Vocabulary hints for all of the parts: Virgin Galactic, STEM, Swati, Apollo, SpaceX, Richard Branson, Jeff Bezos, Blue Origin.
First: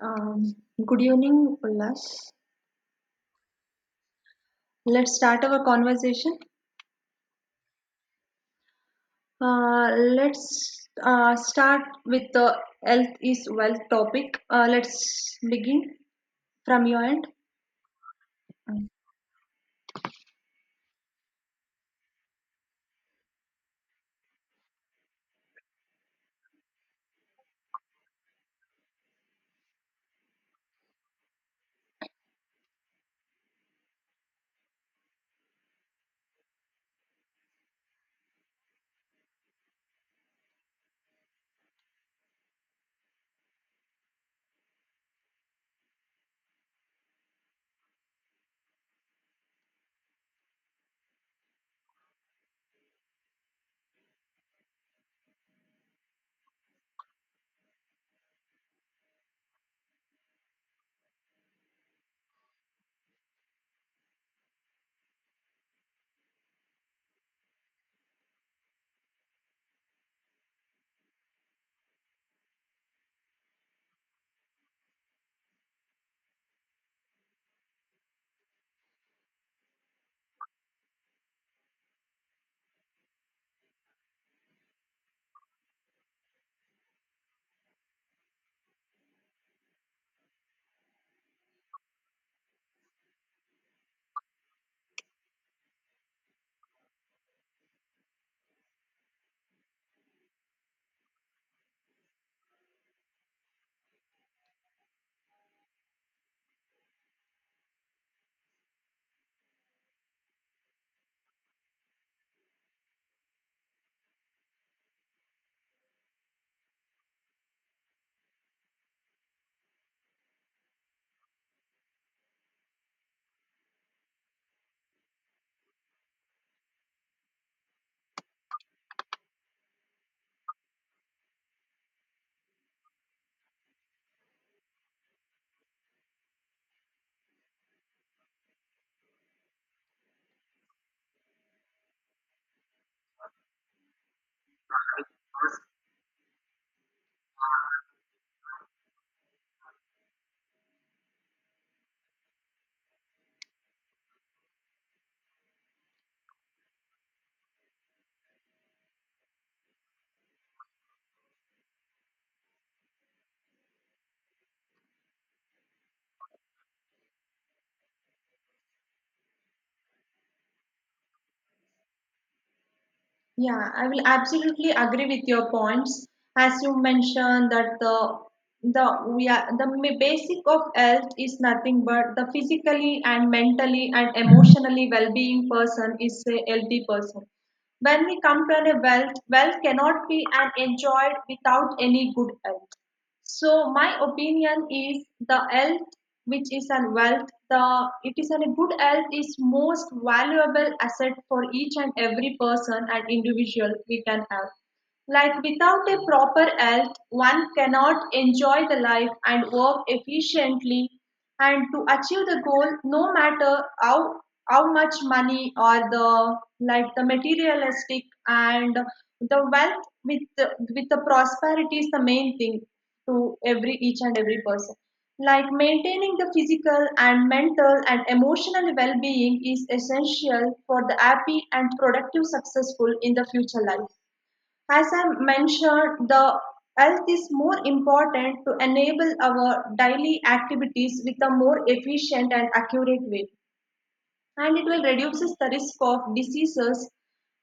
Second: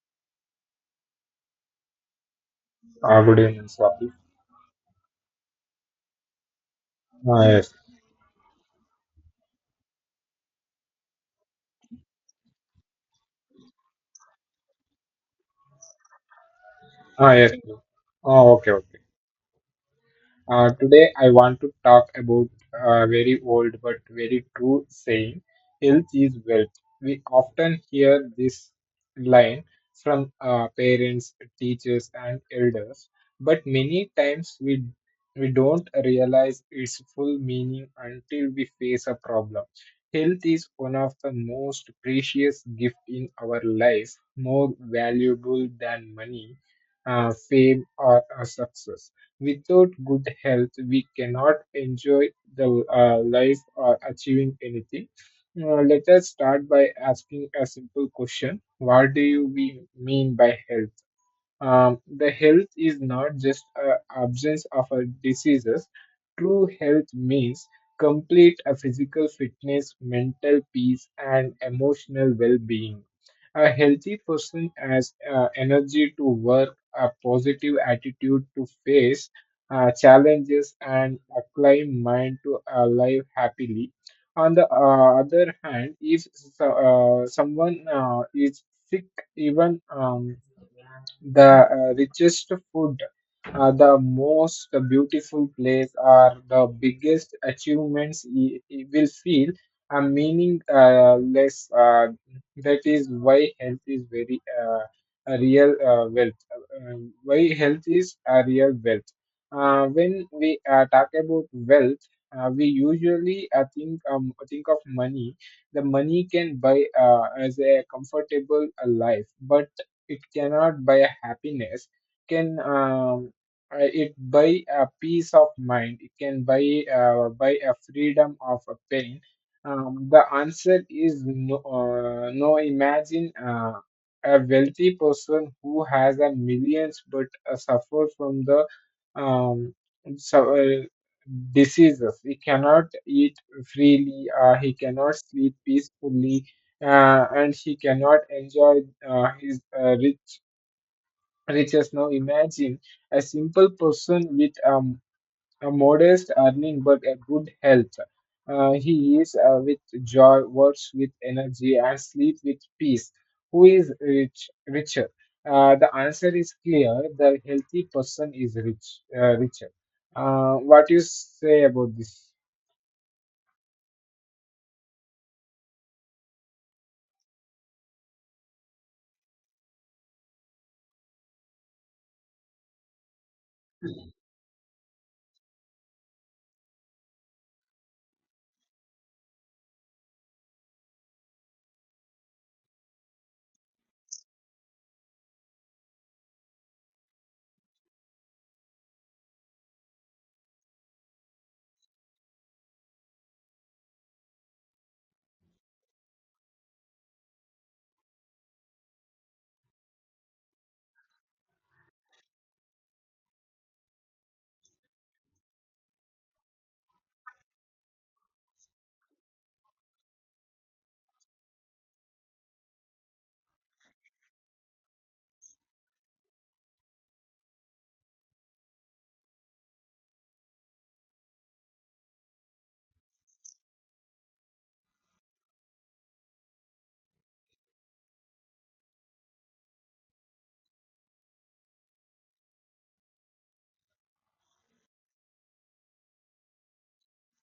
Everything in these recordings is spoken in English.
Um, good evening, Ullas. Good evening, Swati. Let's start our conversation. Ah, yes. Uh, let's start with the health is wealth topic. Let's begin from your end. Ah, yes. Ah, okay, okay. Today, I want to talk about a very old but very true saying health is wealth. We often hear this line from parents, teachers, and elders, but many times we don't realize its full meaning until we face a problem. Health is one of the most precious gift in our life, more valuable than money, fame, or success. Without good health, we cannot enjoy the life or achieving anything. Let us start by asking a simple question: What do you we mean by health? The health is not just a absence of a diseases. True health means complete a physical fitness, mental peace, and emotional well-being. A healthy person has energy to work, a positive attitude to face challenges, and a calm mind to live happily. On the other hand, if someone is sick, even the richest food, the most beautiful place, or the biggest achievements, will feel a meaning less. That is why health is very a real wealth. Why health is a real wealth. When we talk about wealth, we usually think of money. The money can buy as a comfortable life, but it cannot buy a happiness. Can it buy a peace of mind? It can buy buy a freedom of a pain? The answer is no. No, imagine a wealthy person who has a millions but suffer from the um, so, uh, diseases. He cannot eat freely, he cannot sleep peacefully, and he cannot enjoy his riches. Now imagine a simple person with a modest earning but a good health. He eats with joy, works with energy, and sleeps with peace. Who is richer? The answer is clear. The healthy person is richer. What you say about this? Yeah, I will absolutely agree with your points. As you mentioned that the we are the basic of health is nothing but the physically and mentally and emotionally well-being person is a healthy person. When we come to a wealth, wealth cannot be and enjoyed without any good health. So my opinion is the health, which is an wealth, the it is an, a good health is most valuable asset for each and every person and individual we can have. Like without a proper health, one cannot enjoy the life and work efficiently and to achieve the goal no matter how much money or the like the materialistic and the wealth with the prosperity is the main thing to every each and every person like maintaining the physical and mental and emotional well-being is essential for the happy and productive successful in the future life as I mentioned, the health is more important to enable our daily activities with a more efficient and accurate way. And it will reduces the risk of diseases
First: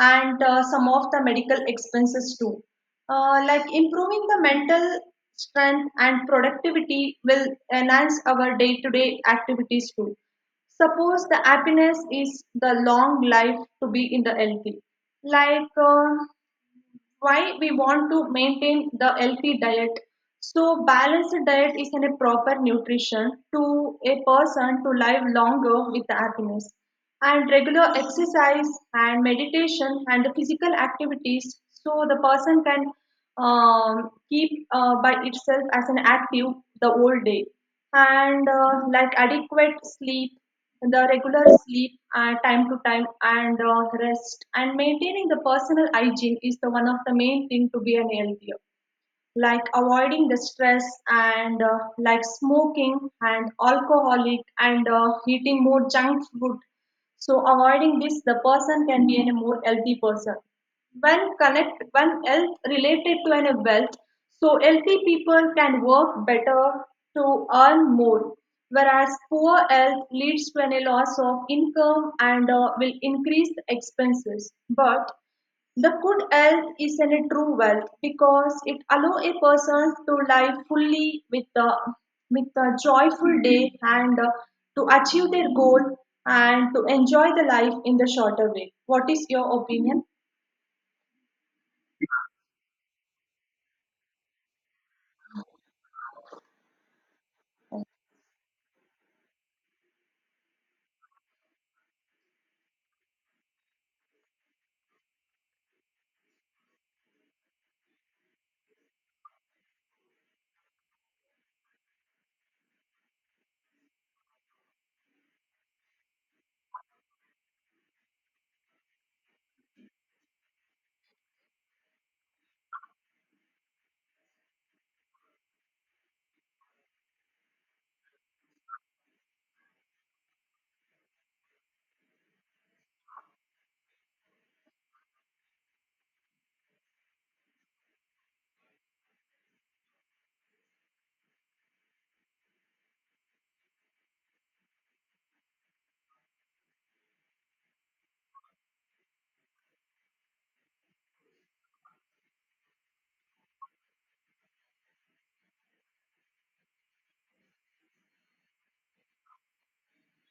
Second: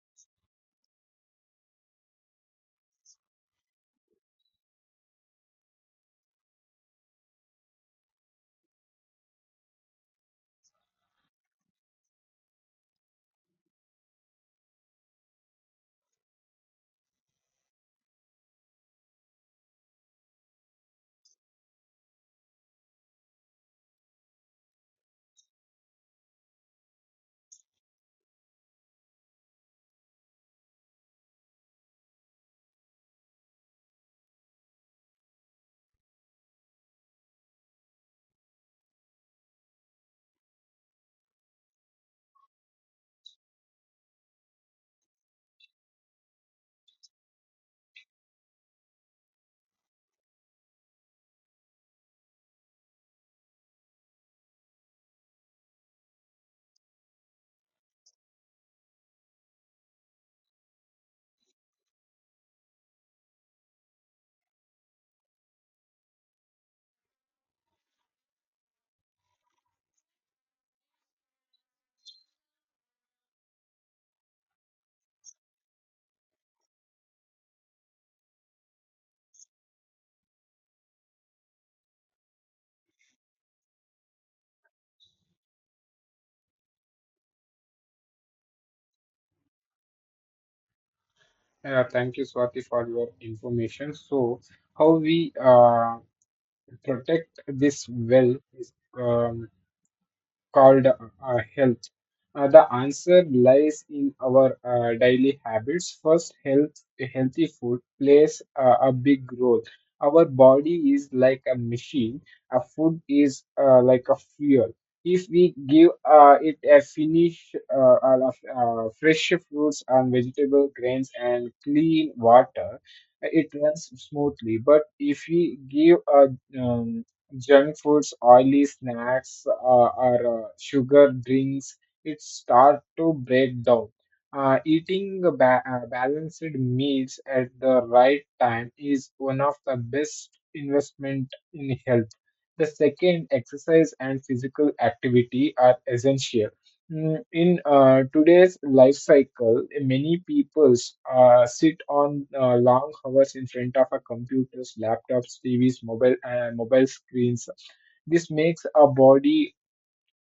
and some of the medical expenses too. Like improving the mental strength and productivity will enhance our day-to-day activities too. Suppose the happiness is the long life to be in the healthy. Like why we want to maintain the healthy diet, so balanced diet is in a proper nutrition to a person to live longer with happiness and regular exercise and meditation and the physical activities so the person can keep by itself as an active the whole day and like adequate sleep, the regular sleep time to time and rest and maintaining the personal hygiene is the one of the main thing to be an healthier, like avoiding the stress and like smoking and alcoholic and eating more junk food. So avoiding this the person can be in a more healthy person. When health related to an wealth, so healthy people can work better to earn more, whereas poor health leads to a loss of income and will increase the expenses, but the good health is a true wealth because it allows a person to live fully with a joyful day and to achieve their goal and to enjoy the life in the shorter way. What is your opinion? Thank you, Swati, for your information. So, how we protect this well is um, called health. The answer lies in our daily habits. First, healthy food plays a big role. Our body is like a machine. A food is like a fuel. If we give it a fresh fruits and vegetable grains and clean water, it runs smoothly. But if we give a junk foods, oily snacks, or sugar drinks, it start to break down. Eating balanced meals at the right time is one of the best investment in health. The second, exercise and physical activity are essential. In today's life cycle, many people sit on long hours in front of a computers, laptops, TVs, mobile screens. This makes a body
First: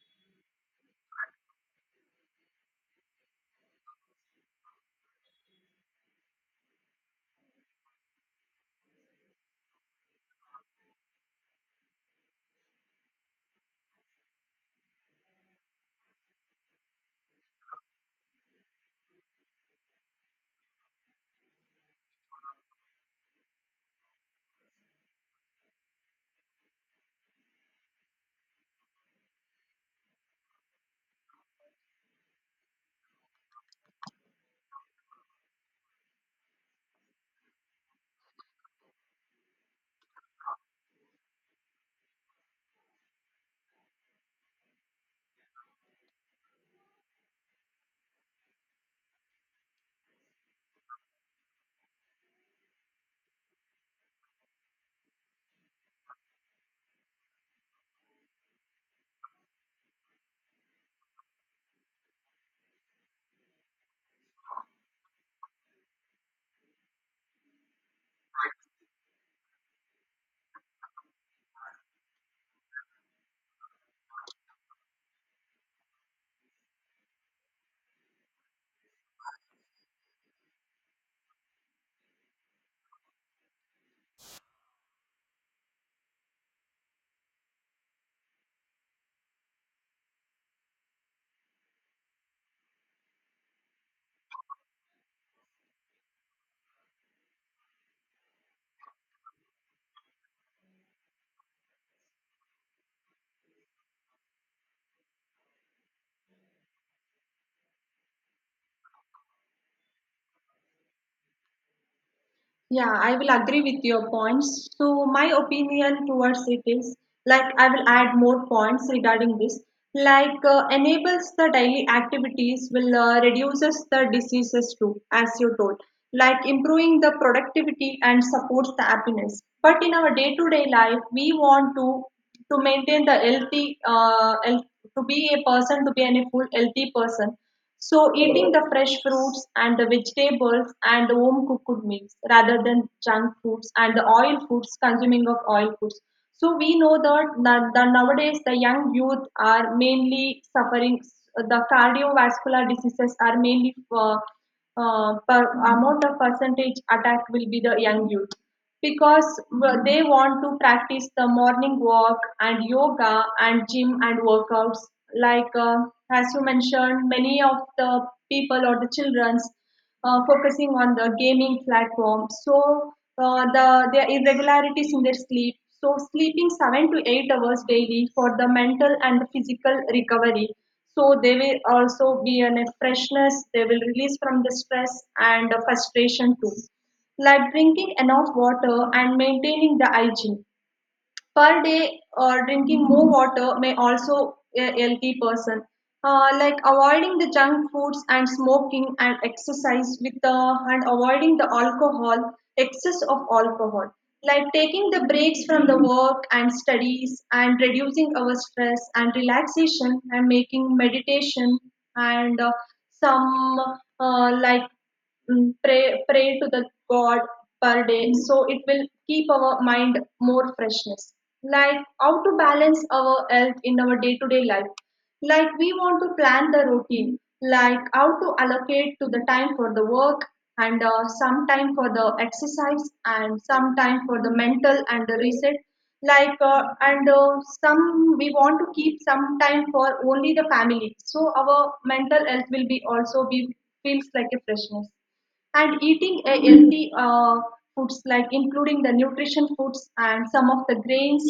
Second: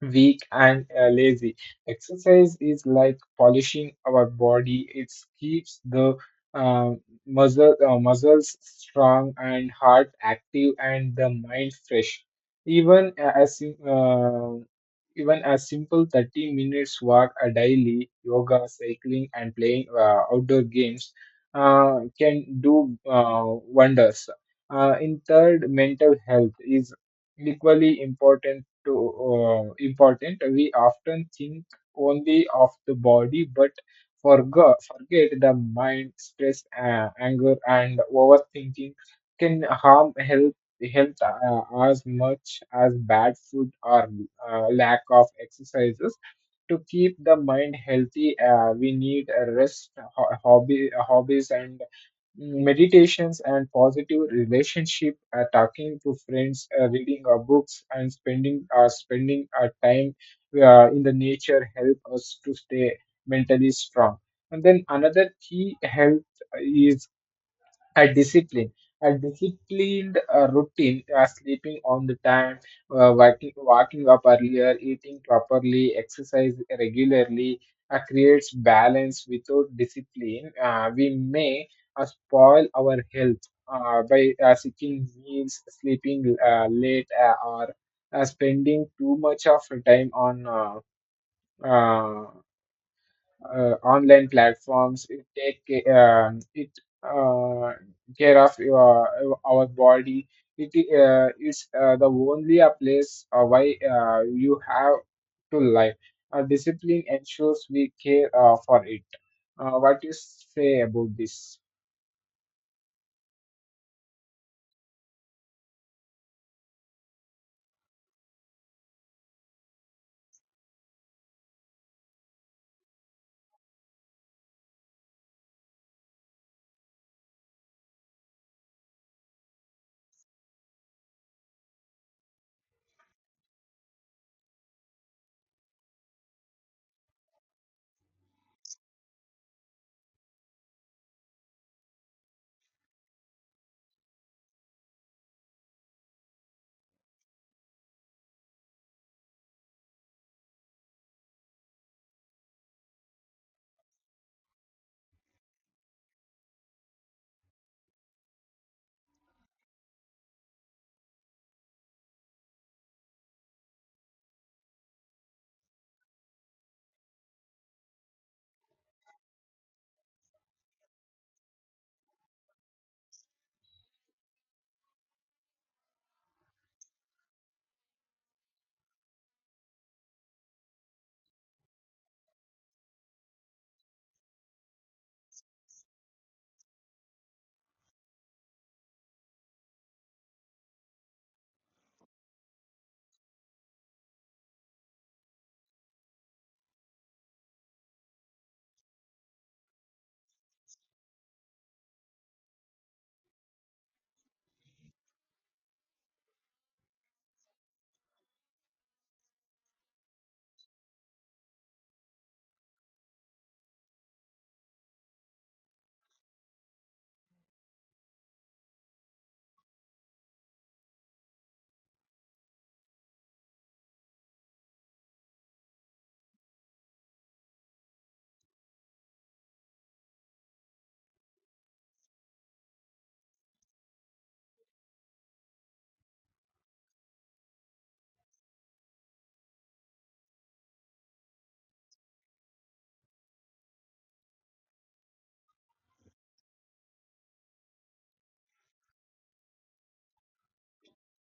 weak and lazy. Exercise is like polishing our body. It keeps the uh, muscles strong and heart active and the mind fresh. Even a- as sim- uh, even a simple 30 minutes walk a daily, yoga, cycling, and playing outdoor games can do wonders. In third, mental health is equally to important. We often think only of the body but forget the mind, stress, anger, and overthinking can harm health as much as bad food or lack of exercises. To keep the mind healthy, we need a rest, hobby, hobbies, and meditations and positive relationship. Talking to friends, reading our books, and spending our time in the nature help us to stay mentally strong. And then another key health is a discipline a disciplined routine, sleeping on the time, waking up earlier, eating properly, exercise regularly, creates balance. Without discipline, we may spoil our health by seeking meals, sleeping late, or spending too much of time on uh, online platforms. It take ca- it uh, care of our body. It is the only a place why you have to live. Discipline ensures we care for it. What you say about this? Yeah, I will agree with your points. So, my opinion towards it is like I will add more points regarding this. Like enables the daily activities will reduces the diseases too, as you told. Like improving the productivity and supports the happiness. But in our day-to-day life, we want to maintain the healthy, health, to be a person, to be an full healthy person. So eating the fresh fruits and the vegetables and the home cooked meals rather than junk foods and the oil foods, consuming of oil foods. So we know that, the nowadays the young youth are mainly suffering the cardiovascular diseases are mainly per amount of percentage attack will be the young youth because they want to practice the morning walk and yoga and gym and workouts, like as you mentioned many of the people or the children's focusing on the gaming platform, so the their irregularities in their sleep, so sleeping 7 to 8 hours daily for the mental and the physical recovery, so they will also be in a freshness, they will release from the stress and the frustration too. Like drinking enough water and maintaining the hygiene per day, drinking more water may also a healthy person, like avoiding the junk foods and smoking and exercise with the and avoiding the alcohol, excess of alcohol, like taking the breaks from the work and studies and reducing our stress and relaxation and making meditation and some like pray to the god per day. Mm. So it will keep our mind more freshness. Like how to balance our health in our day to day life, like we want to plan the routine, like how to allocate to the time for the work and some time for the exercise and some time for the mental and the reset, like and some we want to keep some time for only the family, so our mental health will be also be feels like a freshness. And eating a healthy foods like including the nutrition foods and some of the grains,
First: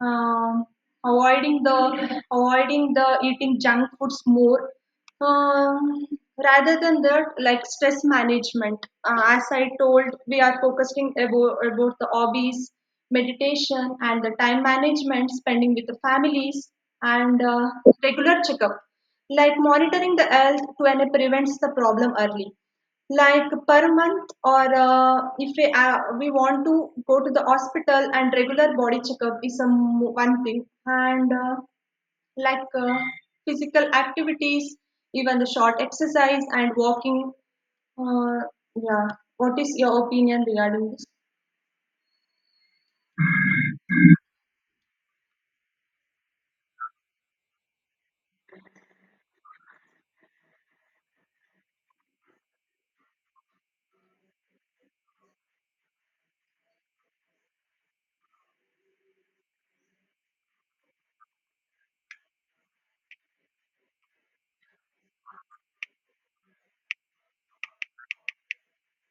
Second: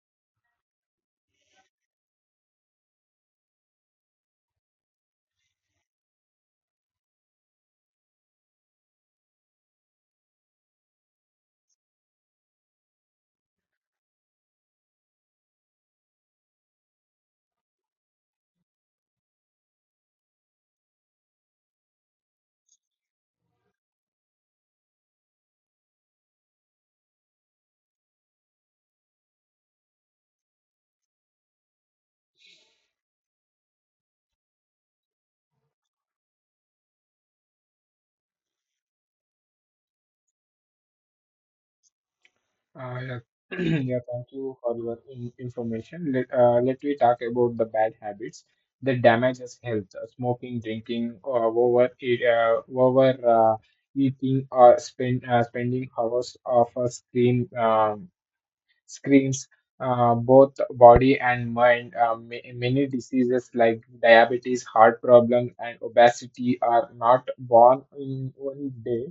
um, avoiding the eating junk foods more, um, rather than that, like stress management. As I told, we are focusing about the hobbies, meditation and the time management, spending with the families and regular checkup, like monitoring the health to and prevents the problem early, like per month or if we, we want to go to the hospital and regular body checkup is some one thing and like physical activities, even the short exercise and walking. uh, yeah, what is your opinion regarding this? Yeah. Yeah, thank you for your information. Let me talk about the bad habits that damages health. Smoking, drinking, or over eating, or spending hours of a screen. Screens both body and mind. Many diseases like diabetes, heart problems, and obesity are not born in one day.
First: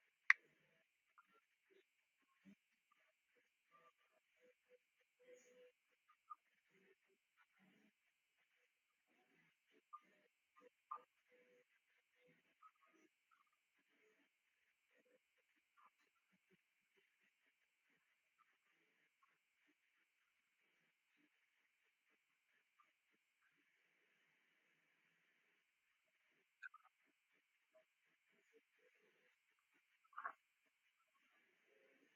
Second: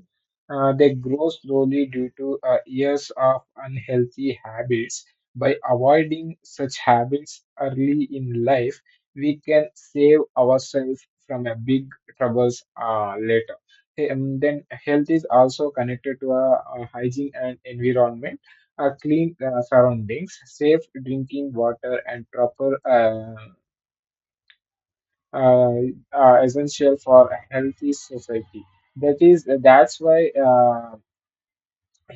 They grow slowly due to years of unhealthy habits. By avoiding such habits early in life, we can save ourselves from a big troubles later. Hey, then health is also connected to hygiene and environment, clean surroundings, safe drinking water, and proper, essential for a healthy society. That's why.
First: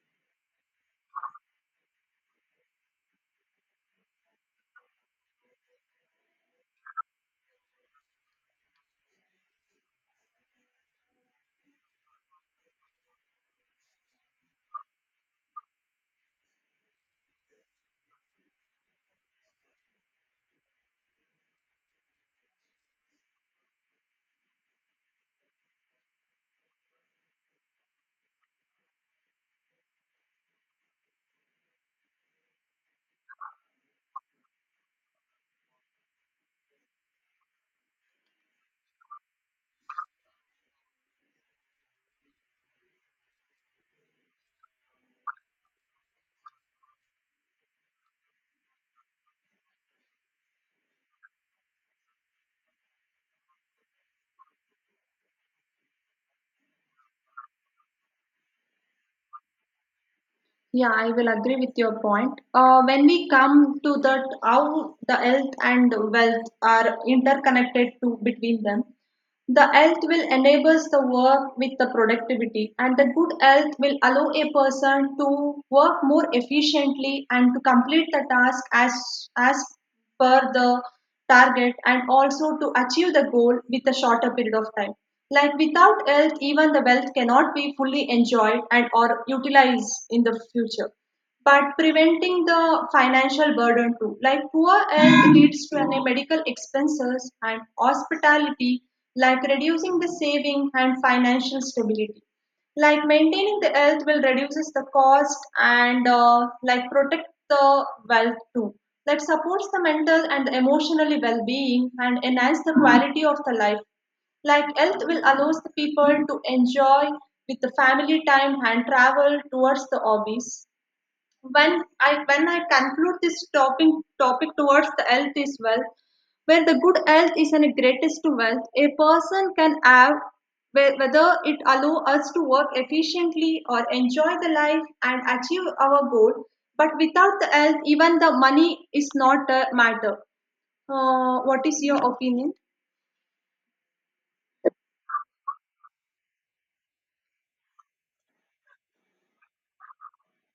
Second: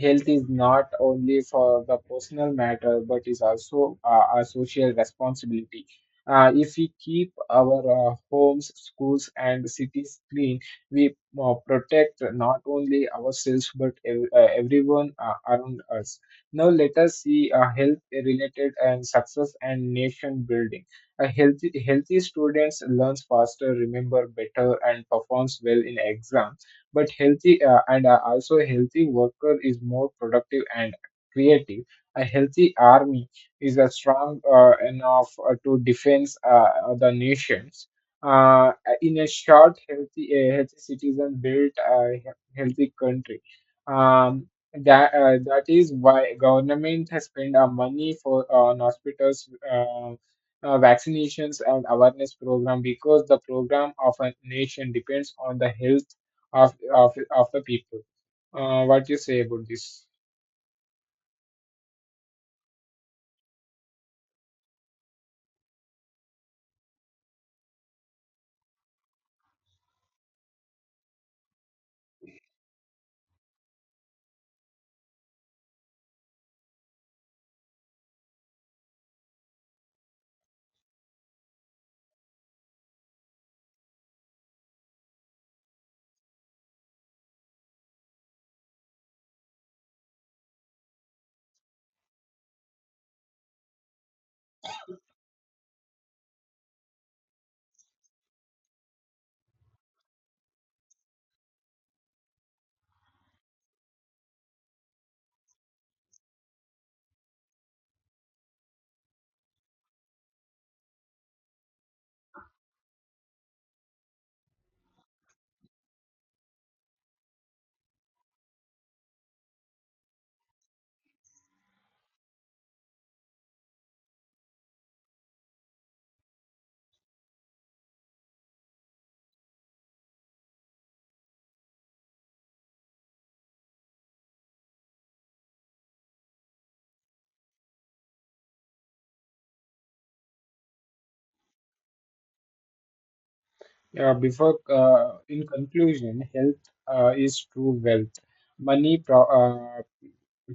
Health is not only for the personal matter but is also a social responsibility. If we keep our homes, schools, and cities clean, we protect not only ourselves but everyone around us. Now let us see health related and success and nation building. A healthy students learns faster, remember better, and performs well in exam. But healthy and also a healthy worker is more productive and creative. A healthy army is a strong enough to defend the nations. uh, in a short, healthy a healthy citizen built a healthy country. Um, that uh, that is why government has spent our money for on hospitals, vaccinations, and awareness program because the program of a nation depends on the health of the people. What you say about this? Yeah, I will agree with your point. When we come to that how the health and wealth are interconnected to between them, the health will enables the work with the productivity, and the good health will allow a person to work more efficiently and to complete the task as per the target, and also to achieve the goal with a shorter period of time. Like without health, even the wealth cannot be fully enjoyed and or utilized in the future, but preventing the financial burden too, like poor health leads to any medical expenses and hospitality, like reducing the saving and financial stability, like maintaining the health will reduces the cost and like protect the wealth too, that supports the mental and emotionally well-being and enhance the quality of the life, like health will allows the people to enjoy with the family time and travel towards the hobbies. When I conclude this topic, towards the health is wealth, where the good health is the greatest to wealth a person can have, whether it allow us to work efficiently or enjoy the life and achieve our goal. But without the health, even the money is not a matter. What is your opinion? Yeah, before in conclusion, health is true wealth. Money,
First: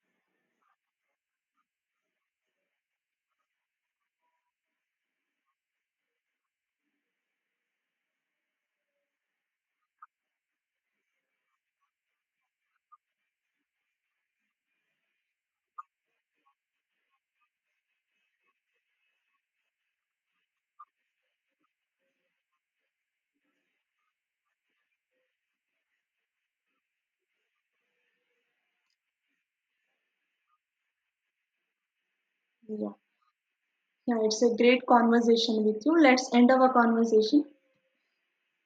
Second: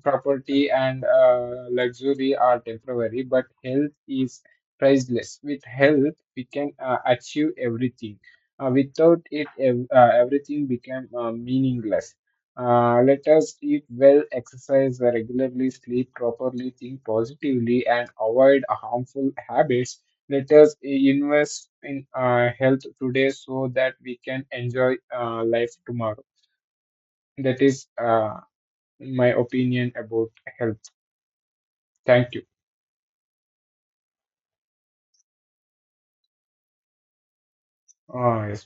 property, and luxury are temporary, but health is priceless. With health, we can achieve everything. Without it, everything become meaningless. Let us eat well, exercise regularly, sleep properly, think positively, and avoid harmful habits. Let us invest in health today so that we can enjoy life tomorrow. That is my opinion about health. Thank you. Yeah, yeah, it's a great conversation with you. Let's end our conversation. Ah, yes.